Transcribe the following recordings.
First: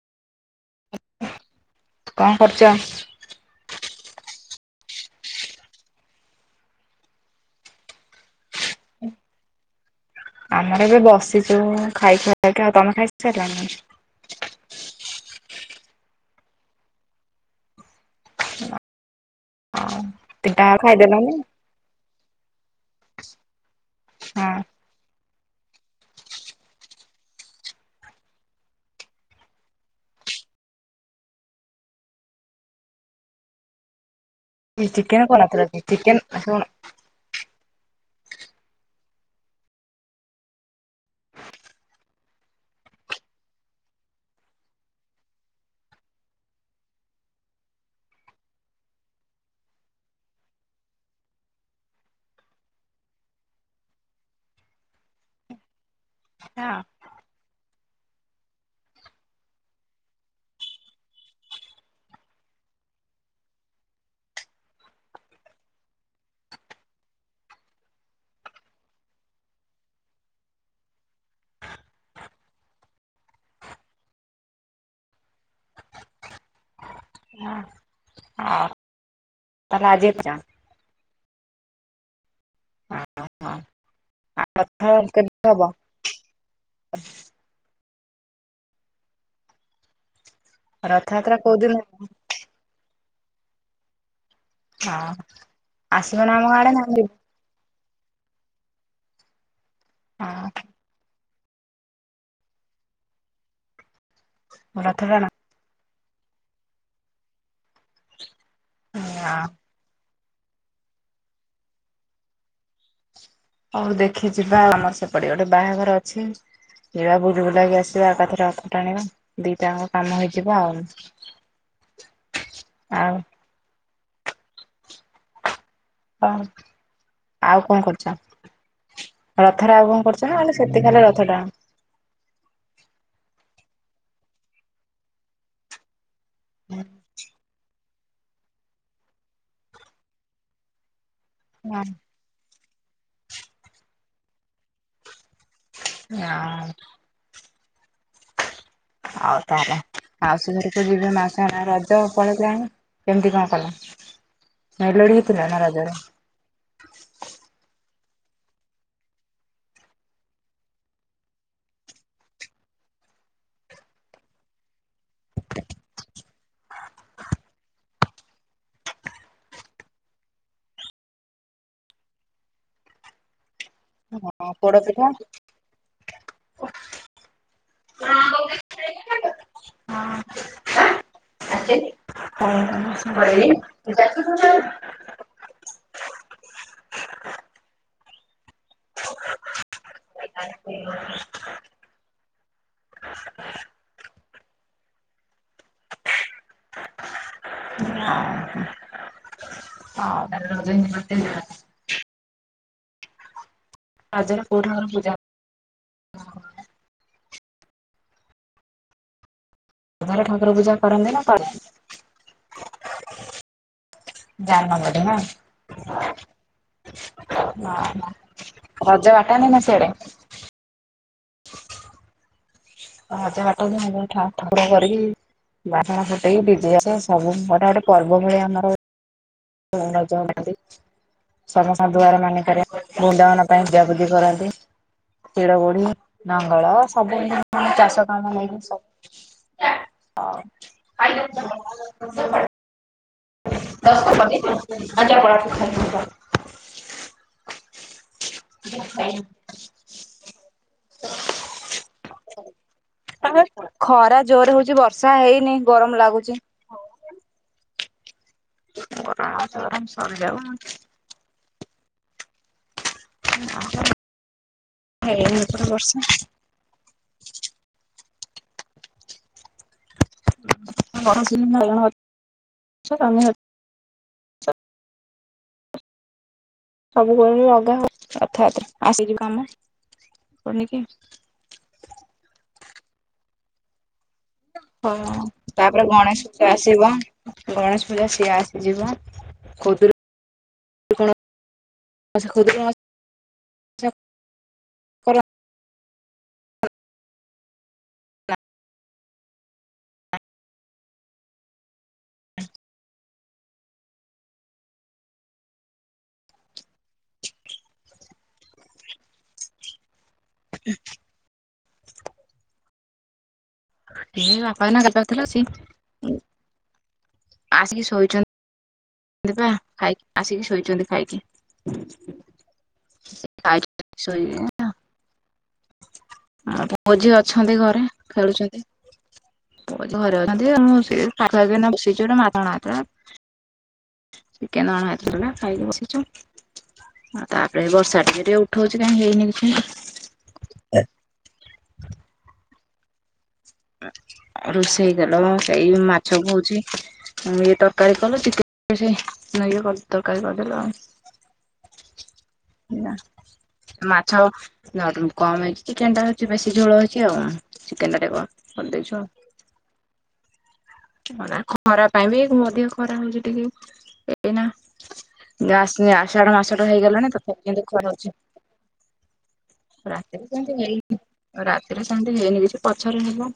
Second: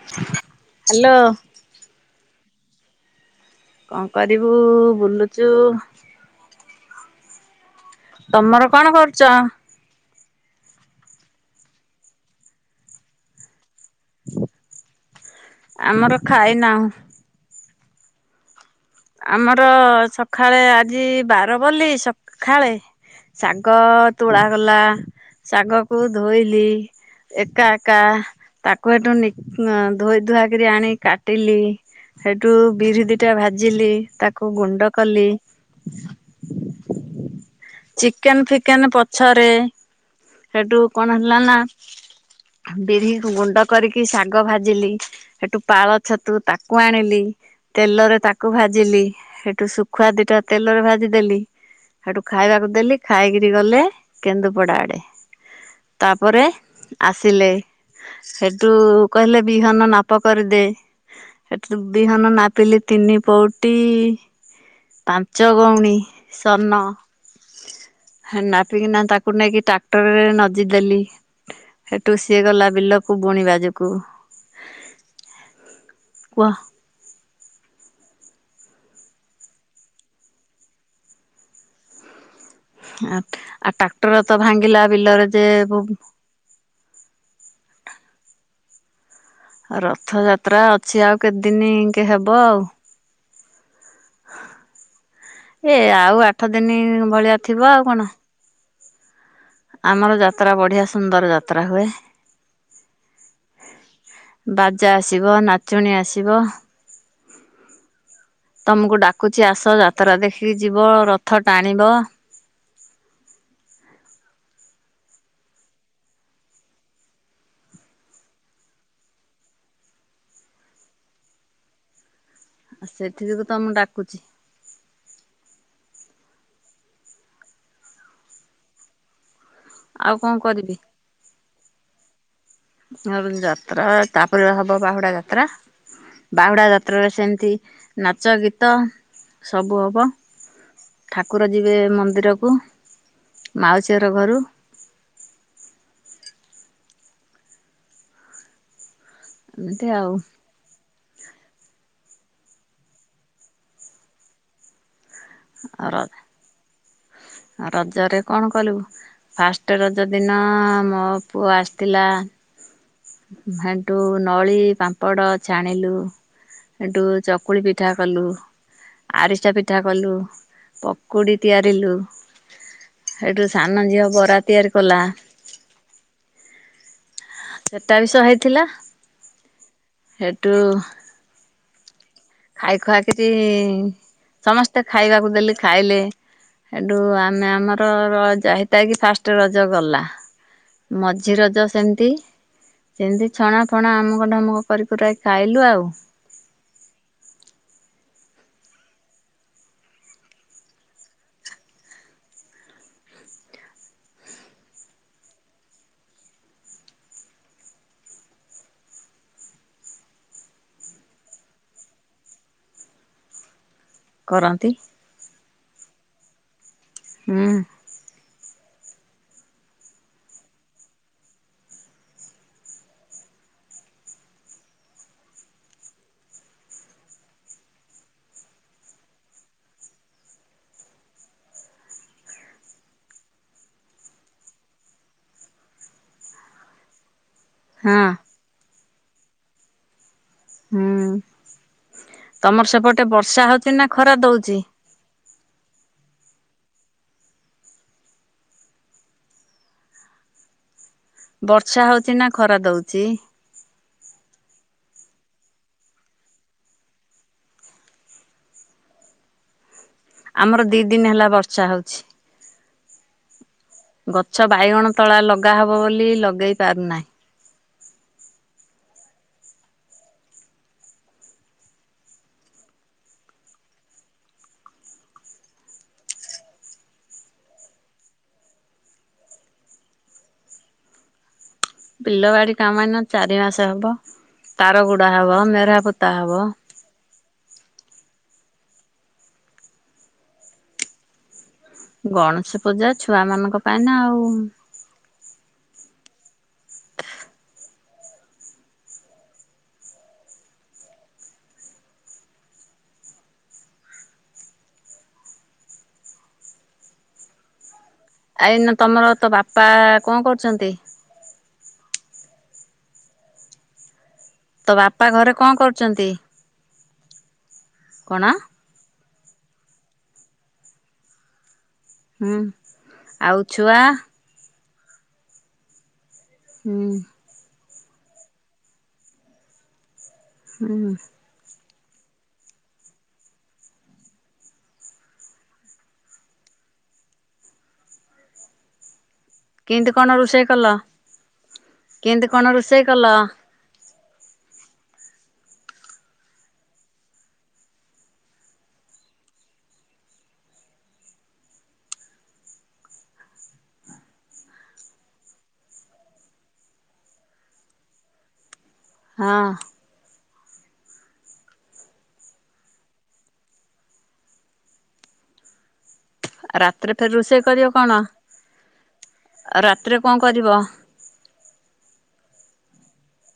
Hello କଣ କରୁଚ? କଣ କରିବୁ ବୁଲୁଛୁ। ତମର କଣ କରୁଚ। ଆମର ଏବେ ବସିଛୁ ଖାଇ ଖୁଆକ ଆଉ ତମେ ଖାଇ ସାରିଲାନି। ଆମର ଖାଇନାହୁ। ହଁ ଆମର ସକାଳେ ଆଜି ଖାଇଦେଲନି ବାର ବୋଲି ସକାଳେ ଶାଗ ତୋଳା ହଁ। ଗଲା। ଶାଗକୁ ଧୋଇଲି। ଏକା ଏକା ତାକୁ ଏଠୁ ଧୋଇ ଧୁଆକ ଆଣିକି କାଟିଲି। ସେଇଠୁ ବିରି ଦିଟା ଭାଜିଲି ତାକୁ ଏ ଗୁଣ୍ଡ ଚିକେନ କଲି। କରିନଥିଲ କି ଚିକେନ ଶୁଣ ଚିକେନ ଫିକେନ ପଛରେ। ସେଠୁ କଣ ହେଲା ନା ବିରି ଗୁଣ୍ଡ କରିକି ଶାଗ ଭାଜିଲି। ସେଠୁ ପାଳ ଛତୁ ତାକୁ ଆଣିଲି। ତେଲରେ ତାକୁ ଭାଜିଲି ସେଠୁ ଶୁଖୁଆ ଦିଟା ତେଲରେ ଭାଜିଦେଲି। ସେଠୁ ଖାଇବାକୁ ଦେଲି ଖାଇକିରି ଗଲେ କେନ୍ଦୁପଡ଼ା ଆଡ଼େ ତାପରେ ଆସିଲେ ସେଠୁ କହିଲେ ବିହନ ନାପ କରିଦେ। ସେଠ ବିହନ ନାପିଲି ତିନି ପଉଟି ପାଞ୍ଚ ଗଉଣୀ ସନ ଖାନାପିନା ତାକୁ ନେଇକି ଟ୍ରାକ୍ଟରରେ ନଦି ଦେଲି ସେଠୁ ସିଏ ଗଲା ବିଲକୁ ବୁଣିବାଜକୁ। କୁହ ହଁ ତା ଆ ଯେ ଚା [inaudible] ଆ ଆ ଟ୍ରାକ୍ଟର ତ ଭାଙ୍ଗିଲା ରଥଯାତ୍ରା ବିଲରେ କେବେ ଯେ ହବ ରଥଯାତ୍ରା ଅଛି ଆଉ ରଥଯାତ୍ରା କୋଉ କେତେଦିନ ଦିନ ହବ। ବ ଆଉ ହଁ ଏ ଆସିବ ଆଉ ନା ଆମ ଆଠ ଆଡେ ନା ଦିନ ଆମେ ଯିବୁ? ଭଳିଆ ଥିବ ଆଉ କଣ ଆମର ଯାତ୍ରା ହଁ ବଢିଆ ସୁନ୍ଦର ଯାତ୍ରା ହୁଏ। ବାଜା ରଥଟଣା ଆସିବ ନାଚୁଣୀ ଆସିବ। ତମକୁ ଡାକୁଛି ଆସ ଯାତ୍ରା ଦେଖିକି ଯିବ ରଥ ଟାଣିବ। ଆଉ ଦେଖି ଯିବା ଆମର ସେପଟେ ଗୋଟେ ବାହାଘର ଅଛି। ଯିବା ବୁଲ ବୁଲାାଗି ଆସିବା ଆ ଏକାଥରେ ରଥ ଟାଣିବା ଦିଟାଙ୍କ କାମ ହେଇଯିବ ଆଉ ଆଉ ସେଥି ଯୋଗୁ ତ ମୁଁ ଡାକୁଛି ହଁ ଆଉ କଣ କରୁଛ? ରଥରେ ଆଉ କଣ କରୁଛ ନାେ ସେତିକ ଖାଲି ରଥ ଟାଣୁଚ। ଯାତ୍ରା ତାପରେ ହବ ବାହୁଡା ଯାତ୍ରା। ବାହୁଡ଼ା ଯାତ୍ରାରେ ସେମିତି ନାଚ ଗୀତ ସବୁ ହବ। ଠାକୁର ଯିବେ ମନ୍ଦିରକୁ ମାଉସୀହର ଘରୁ। [unintelligible] ଆଉ ତାହେଲେ ଆଉ [unintelligible] [unintelligible] ରଜ ପଳେଇଲାଣି କେମିତି କଣ କଲେ? ମେଲୋଡି ହେଇଥିଲା ନା ରଜରେ? ର ରଜରେ କଣ କରିବୁ। ଫାଷ୍ଟେ ରଜ ଦିନ ମୋ ପୁଅ ଆସିଥିଲା ହେଟୁ ନଳି, ପାମ୍ପଡ ଛାଣିଲୁ। ହେଟୁ ଚକୁଳି ପିଠା କଲୁ। ଆରିସା ପିଠା କଲୁ ପକୁଡି ତିଆରିଲୁ। ହେଟୁ ସାନ ଝିଅ ବରା ତିଆରି କଲା। ଅ ସେଟା ବି ସହ ହେଇଥିଲା ହେଟୁ [inaudible] ଖାଇ ଖୁଆକିରି ସମସ୍ତେ ଖାଇବାକୁ ଦେଲି। ଖାଇଲେ ହେଟୁ ଆମେ ଆମର ର- [unintelligible] ତାଇକି ଫାଷ୍ଟେ ରଜ ଗଲା ମଝି ରଜ ସେମିତି ସେମିତି ଛଣା ଫଣା ଅମକ ଢମକ କରି କୁରାକି ଖାଇଲୁ ଆଉ। [unintelligible] ରଜରେ କଉ ଠାକୁର ପୂଜା ରଜରେ ଠାକୁର ପୂଜା କରନ୍ତି ନା କରନ୍ତିନି? କରନ୍ତି ଜାଣିନଥିଲୁ ହୁଁ ନା। ରଜ [unintelligible] ନା ସିଆଡେ? [unintelligible] ବାଣ ଫୁଟେଇକି ଡିଜେ ଆସେ ସବୁ ଗୋଟେ ଗୋଟେ ପର୍ବ ଭଳିଆ ଆମର [unintelligible] ସମସ୍ତଙ୍କ ଦୁଆର ମାନିଙ୍କରେ ବୃନ୍ଦାବନ ପାଇଁ ପୂଜାପୁଜି କରନ୍ତି। ଶିଡ ଗୁଡି ନଙ୍ଗଳ ସବୁ ଏମତି ହଁ ଚାଷ କାମ [unintelligible] ହୁଁ [inaudible] ଟେ ବର୍ଷା ହଉଚି ନା ଖରା ଦଉଚି? [inaudible] ହ ହ ବର୍ଷା ହଉଚି ନା ଖରା ଦଉଚି? ଖରା ଜୋର୍ ହଉଚି ବର୍ଷା ହେଇନି ଗରମ୍ ଲାଗୁଚି। [inaudible] ଆମର ଦି ଦିନ୍ ହେଲା ବର୍ଷା ହଉଚି। ହ ଗଛ ବାଇଗଣ ତଳା ଲଗା ହବ ବୋଲି ଲଗେଇ ପାରୁନାହିଁ। [inaudible] ସବୁବଳେ ଅଗା ହବ ରଥଯାତ୍ରା ଆସିଯିବ କାମ [unintelligible] ବିଲବାଡି କାମ ଏଇନା ଚାରି ମାସେ ହବ। ତାର ହଁ ଗୁଡା -ହଁ ହବ ମେଢା ତାପରେ ପୋତା ଗଣେଶ ହବ ପୂଜା ଆସିବ। ଗଣେଶ ପୂଜା ସିଏ ଆସିଯିବ ଖୁଦୁରୁ ଓଷା ଗଣେଶ ଖୁଦୁରୁକୁଣୀ ପୂଜା ଛୁଆ ମାନଙ୍କ ପାଇଁ ଓଷା ନା ଆଉ। କର ଆ- ଏଇନା ତମର ତ ବାପା କଣ କରୁଚନ୍ତି? ଏ ବାପା ତୋ ନା ଘରେ [unintelligible] ସେ କଣ କରୁଛନ୍ତି? ଆସିକି ଶୋ କଣ? ଦେବା ଖାଇକି ଆସିକି ଶୋଇଚନ୍ତି ଖାଇକି। ହୁଁ ଆଉ ଛୁଆ ଖାଇକି ଶୋଇଲେଣି। ଆ ହୁଁ ପୁଅ ଝିଅ ଅଛନ୍ତି ଘରେ ଖେଳୁଚନ୍ତି। ହୁଁ [unintelligible] ଚିକନ୍ ଅଣହେଇଥିଲା ନା ଖାଇକି ବସିଚୁ। ଆଉ ତାପରେ ବର୍ଷା ଟିକେ ଟିକ ଉଠଉଚି କାହିଁ ହେଇନି କିଛି ନି କେମିତି କଣ ରୋଷେଇ କଲ କେମିତି କଣ ରୋଷେଇ କଲ? ରୋଷେଇ ହେଇଗଲ ମ ସେଇ ମାଛକୁ ହଉଚି ଇଏ ତରକାରୀ କଲ ଚିକେନ ସେଏ ନେଇ ତରକାରୀ କରିଦେଲ ଆଉ। [inaudible] ନା। ମାଛ ନା କମ ହେଇଚି ଚିକେନ ଟା ହଉଚି ବେଶୀ ଝୋଳ ହେଇଚି ଆଉ ଚିକେନ ଟା ଟିକେ କମ କରଦେଇଚୁ ଆଉ। ହଁ। ହଁ ନା ଖରା ପାଇଁ ବି ମଧ୍ୟ ଖରା ହଉଚି ଟିକେ ଏଇନା ଯା ଆସ ଆଷାଢ ମାସଟା ରାତିରେ ଫେର ହେଇଗଲାଣି ତଥାପି ରୋଷେଇ କିନ୍ତୁ କରିବ କଣ ଖରା ହୋଉଚି। ଆଉ ରାତିରେ କଣ କରିବ? ରାତିରେ ସେମିତି ହେଇନି କିଛି ପଛରେ ହେବ।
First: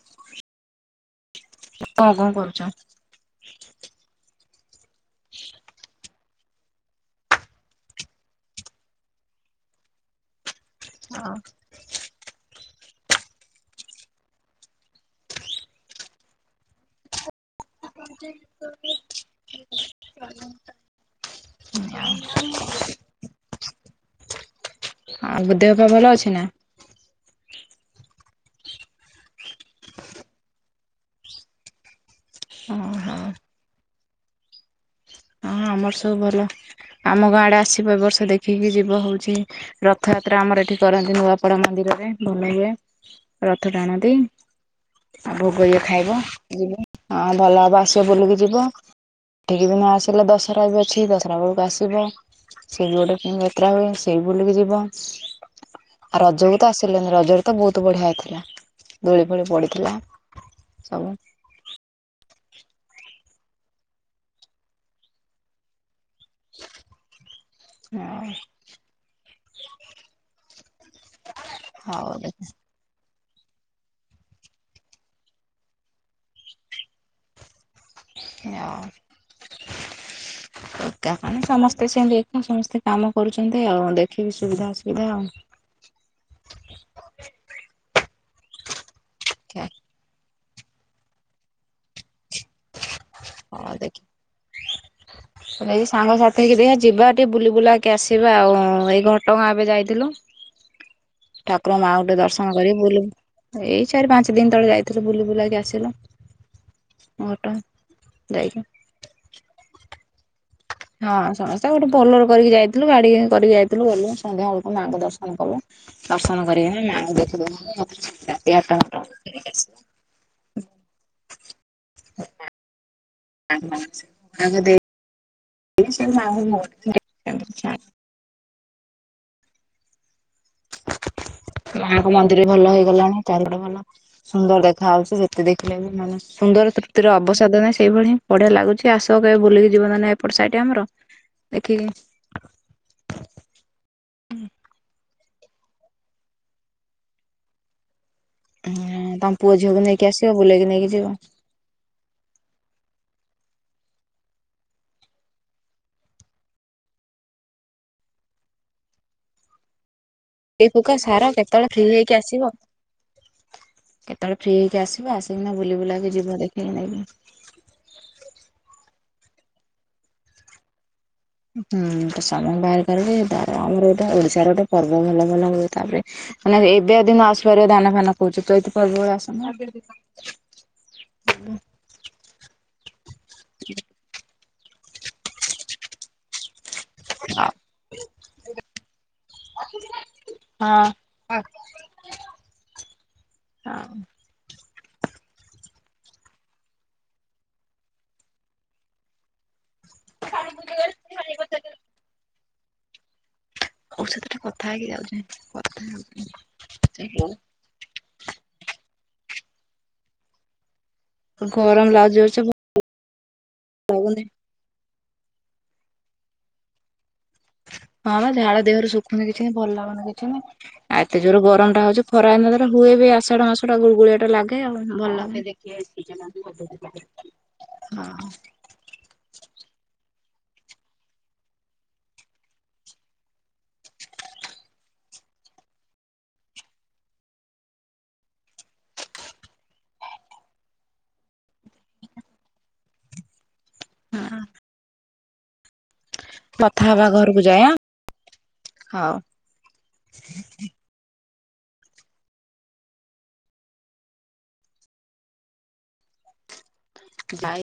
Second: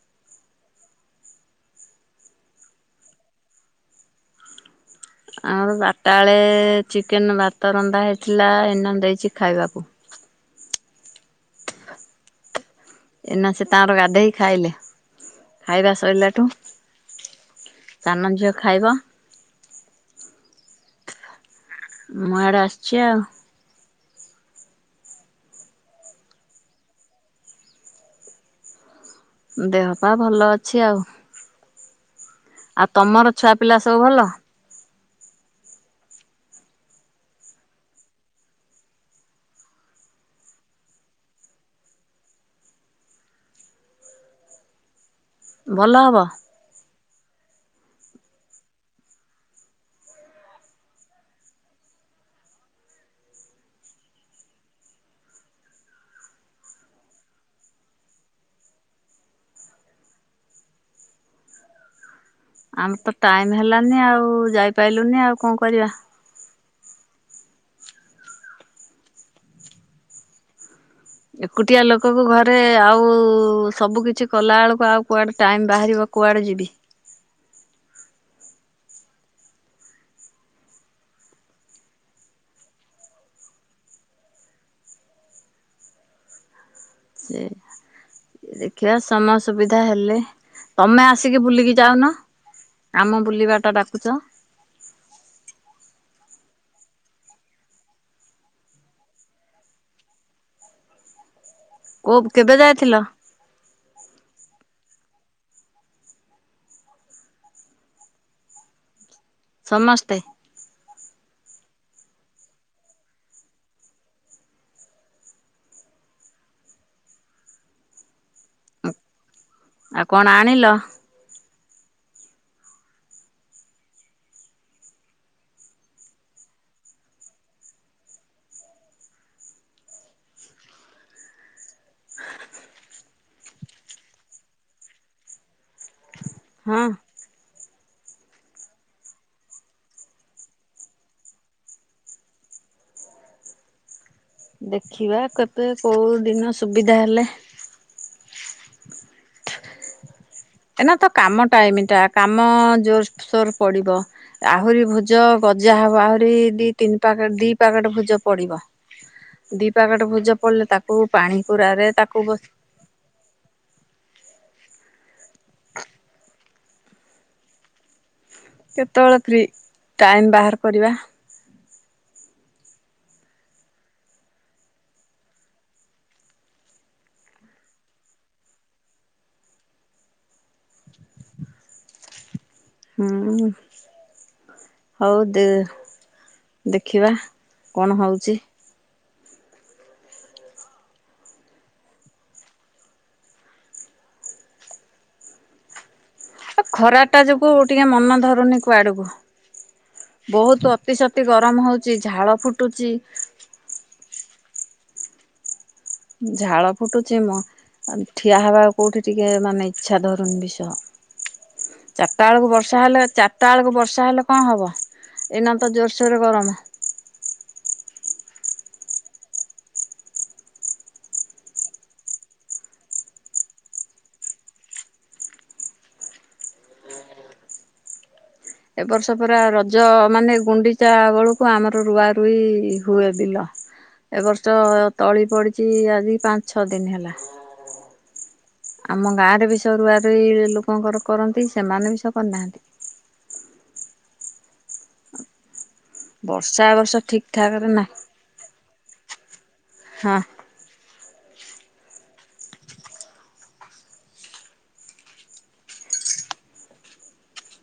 ତ ଆଉ କଣ କରୁଚ? ଆମର ବଟା ବେଳେ ଚିକେନ ଭାତ ରନ୍ଧା ହେଇଥିଲା ଏଇନାମ ଦେଇଚି ଖାଇବାକୁ। ହଁ। ଏନା ସେ ତାଙ୍କର ଗାଧୋଇି ଖାଇଲେ ଖାଇବା ସରିଲାଠୁ [inaudible] ସାନ ଝିଅ ହଁ। ଖାଇବ ମୁଁ ଆଡ଼େ ଆସିଛି ଆଉ ଆଉ ଦେହ ପା ଭଲ ଅଛି ନା? ଦେହପା ଭଲ ଅଛି ଆଉ। ଆଉ ଓହୋ। ତମର ଛୁଆ ପିଲା ସବୁ ଭଲ? ହଁ ଆମର ସବୁ ଭଲ ଆମ ଗାଁ ଆଡେ ଆସିବ ଏ ବର୍ଷ ଦେଖିକି ଯିବ ହଉଚି ରଥଯାତ୍ରା ଆମର ଏଠି କରନ୍ତି ନୂଆପଡା ମନ୍ଦିରରେ ଭଲ ହୁଏ। ରଥ ଟାଣନ୍ତି ଆଉ ଭୋଗ ଯିଏ ଭଲ ଖାଇବ। ହବ ଯିବ ହଁ ଭଲ ହବ ଆସିବ ବୁଲିକି ଯିବ ଏଠିକି ବି ନ ଆସ ହେଲେ ଦଶରା ବି ଅଛି ଦଶରା ବେଳକୁ ଆସିବ। ସେଇ ବି ଗୋଟେ କେ ଯାତ୍ରା ହୁଏ ସେଇ ବୁଲିକି ଯିବ। ଆ ରଜକୁ ତ ଆସିଲେନି ରଜରେ ତ ବହୁତ ବଢିଆ ହେଇଥିଲା ଦୋଳି ଫୋଳି ପଡିଥିଲା। ସବୁ ଆମ ତ ଟାଇମ୍ ହେଲାନି ଆଉ ଯାଇପାରିଲୁନି ଆଉ କଣ କରିବା। ହଁ ଏକୁଟିଆ ଲୋକକୁ ଘରେ ଆଉ ସବୁ କିିଛି କଲାବେଳକୁ ଆଉ କୁଆଡ଼େ ଟାଇମ୍ ବାହାରିବ କୁଆଡ଼େ ଯିବି। ଆଉ ହ [inaudible] ଏକା କଣ ସମସ୍ତେ ସେମିତି ଏକା ସମସ୍ତେ କାମ କରୁଛନ୍ତି ଆଉ ଦେଖିବି ସୁବିଧା ଅସୁବିଧା ଆଉ। ସେ ଦେଖିବା ସମୟ ସୁବିଧା ହେଲେ ତମେ ଆସିକି ବୁଲିକି ଯାଉନ। ଆମ ବୁଲିବା ଟା ହଁ ଦେଖି ଡାକୁଚ। ଏଇ ସାଙ୍ଗସାଥି ହେଇକି ଦେଖିବା ଯିବା ଟିକେ ବୁଲି ବୁଲାକି ଆସିବା ଆଉ ଏଇ ଘଟଗାଁ ଏବେ ଯାଇଥିଲୁ। ଠାକୁର ମାଆଙ୍କୁ ଟିକେ କୋଉ ଦର୍ଶନ କେବେ କରି ଯାଇଥିଲ ବୁଲି ଏଇ ଚାରି ପାଞ୍ଚ ଦିନ ତଳେ ଯାଇଥିଲୁ ବୁଲି ବୁଲାକି ଆସିଲୁ। ଘଟଗାଁ ଯାଇ ଥିଲୁ। ସମସ୍ତେ। ହଁ ସମସ୍ତେ ଗୋଟେ ବୋଲର କରିକି ଯାଇଥିଲୁ ଗାଡି କରିକି ଯାଇଥିଲୁ ଗଲୁ ସନ୍ଧ୍ୟା ବେଳକୁ ମାଆଙ୍କୁ ଦର୍ଶନ କଲୁ। ଦର୍ଶନ କରିକିନି ମାଙ୍କୁ ଦେଖି ଦେଇକି ରାତି ଆଠ ଟା ନଅ ଟା ବେଳକୁ ଆସି ଆଉ କଣ ଆଣିଲ। ହ ହ [unintelligible] ଏଇ ସେଇ ତାଙ୍କ ଭୋଗ ଟିକେ ସେମିତି କିଛି ଆଣିବୁ। ମାଙ୍କ ମନ୍ଦିରେ ଭଲ ହେଇଗଲାଣି ଚାରି ପଟେ ଭଲ। ସୁନ୍ଦର ଦେଖା ଯାଉଛି ଯେତେ ଦେଖିଲେ ବି ମନ ସୁନ୍ଦର ହଁ। ତୃପ୍ତିର ଅବସାଦ ନାହିଁ ସେଇଭଳି। ବଢ଼ିଆ ଲାଗୁଛି ଆସ କେବେ ବୁଲିକି ଯିବ ନଏଲେ ନାଇଁ ଏପଟ ସାଇଟି ଆମର ଦେଖିକି ଯିବ। ଦେଖିବା କେବେ କୋଉ ଦିନ ସୁବିଧା ହେଲେ। ହୁଁ ତମ ପୁଅ ଝିଅକୁ ନେଇକି ଆସିବ ବୁଲେଇକି ନେଇକି ଏନା ତ ଯିବ। କାମ ଟାଇମ ଟା କାମ ଜୋରସୋର ପଡିବ। ଆହୁରି ଭୁଜ ଗଜା ହବ ଆହୁରି ଦି ତିନି ପକେଟ ଦି ପକେଟ ଭୁଜ ପଡିବ। ଦି ପ୍ୟାକେଟ ଭୁଜ। ପଡିଲେ ଏଇ ତାକୁ ଫୁକା ସାର ପାଣି କେତେବେଳେ ଫ୍ରି ପୁରାରେ ହେଇକି ତାକୁ ବସି ଆସିବ। କେତେବେଳେ ଫ୍ରି ହେଇକି ଆସିବ ଆସିକିନା ବୁଲି ବୁଲାକି ଯିବ ଦେଖିକି ନେଇକି। କେତେବେଳେ ଫ୍ରି ଟାଇମ୍ ବାହାର କରିବା। ହୁଁ ତ ସମୟ ବାହାର କରିକି ତାର ଆମର ଗୋଟେ ଓଡିଶାର ଗୋଟେ ପର୍ବ ଭଲ ଭଲ ହୁଏ ତାପରେ। ମାନେ ଏବେ ଯଦି ନ ଆସିପାରିବ ଧାନ ଫାନ କହୁଛ ଚଇତ ପର୍ବ ବେଳେ ଆସୁନ। ହୁଁ ହଉ ଦେ ଦେଖିବା କଣ ହଉଛି। ହଁ। ହ ଉ। ହଁ। ଏ ଖରା ଟା ଯୋଗୁ ଟିକେ ମନ ଧରୁନି କୁଆଡୁକୁ। ବହୁତୁ ଅତି ସତି ଗରମ ଔଷଧଟା ହଉଛି ଝାଳ ଫୁଟୁଛି। [unintelligible] ଝାଳ ଫୁଟୁଛି ମୋ ଆ ଠିଆ ହବାକୁ କୋଉଠି ଟିକେ ମାନେ ଇଛା ଧରୁନି ବିଷ। ହଉ ଗରମ ଚାରିଟା ଲାଗୁଛି ଜୋରସେ ବେଳକୁ ଭଲ ବର୍ଷା ହେଲେ ଚାରିଟା ବେଳକୁ ବର୍ଷା ଲାଗୁନି ହେଲେ କଁ ହବ। ଏଇନା ତ ଜୋରସୋର ରେ ଗରମ। ହଁ ମ ଝାଳ ଦେହରୁ ଶଖୁନି କିଛି ଭଲ ଲାଗୁନି କିଛି। ଆଉ ଏତେ ଜୋର ଗରମ ଟା ହଉଛି ଖରା ନଦେଲେ ହୁଏ ବି ଆସାଢ ମାସ ଟା ଗୁଳ ଗୁଳିଆ ଟା ଲାଗେ ଆଉ ଭଲ ଲାଗେନି। ହଁ। ଏବ ବର୍ଷ ପରା ରଜ ମାନେ ଗୁଣ୍ଡିଚା ବେଳକୁ ଆମର ରୁଆ ରୁଇ ହୁଏ ବିଲ। ଏବ ବର୍ଷ ତଳି ପଡିଛି ଆଜିକି ପାଞ୍ଚ ଛଅ ଦିନ ହେଲା। ଆମ ଗାଁରେ ବି ସ ରୁଆ ରୁଇ ଲୋକଙ୍କର କରନ୍ତି, ସେମାନେ ବି ସ କରିନାହାନ୍ତି। ହୁଁ। ବର୍ଷା ଏ କଥା ବର୍ଷ ହବା ଠିକ ଘରକୁ ଯାଏ ଠାକରେ ଆଁ ନାହିଁ ହଉ। ହଁ। ଯାଇ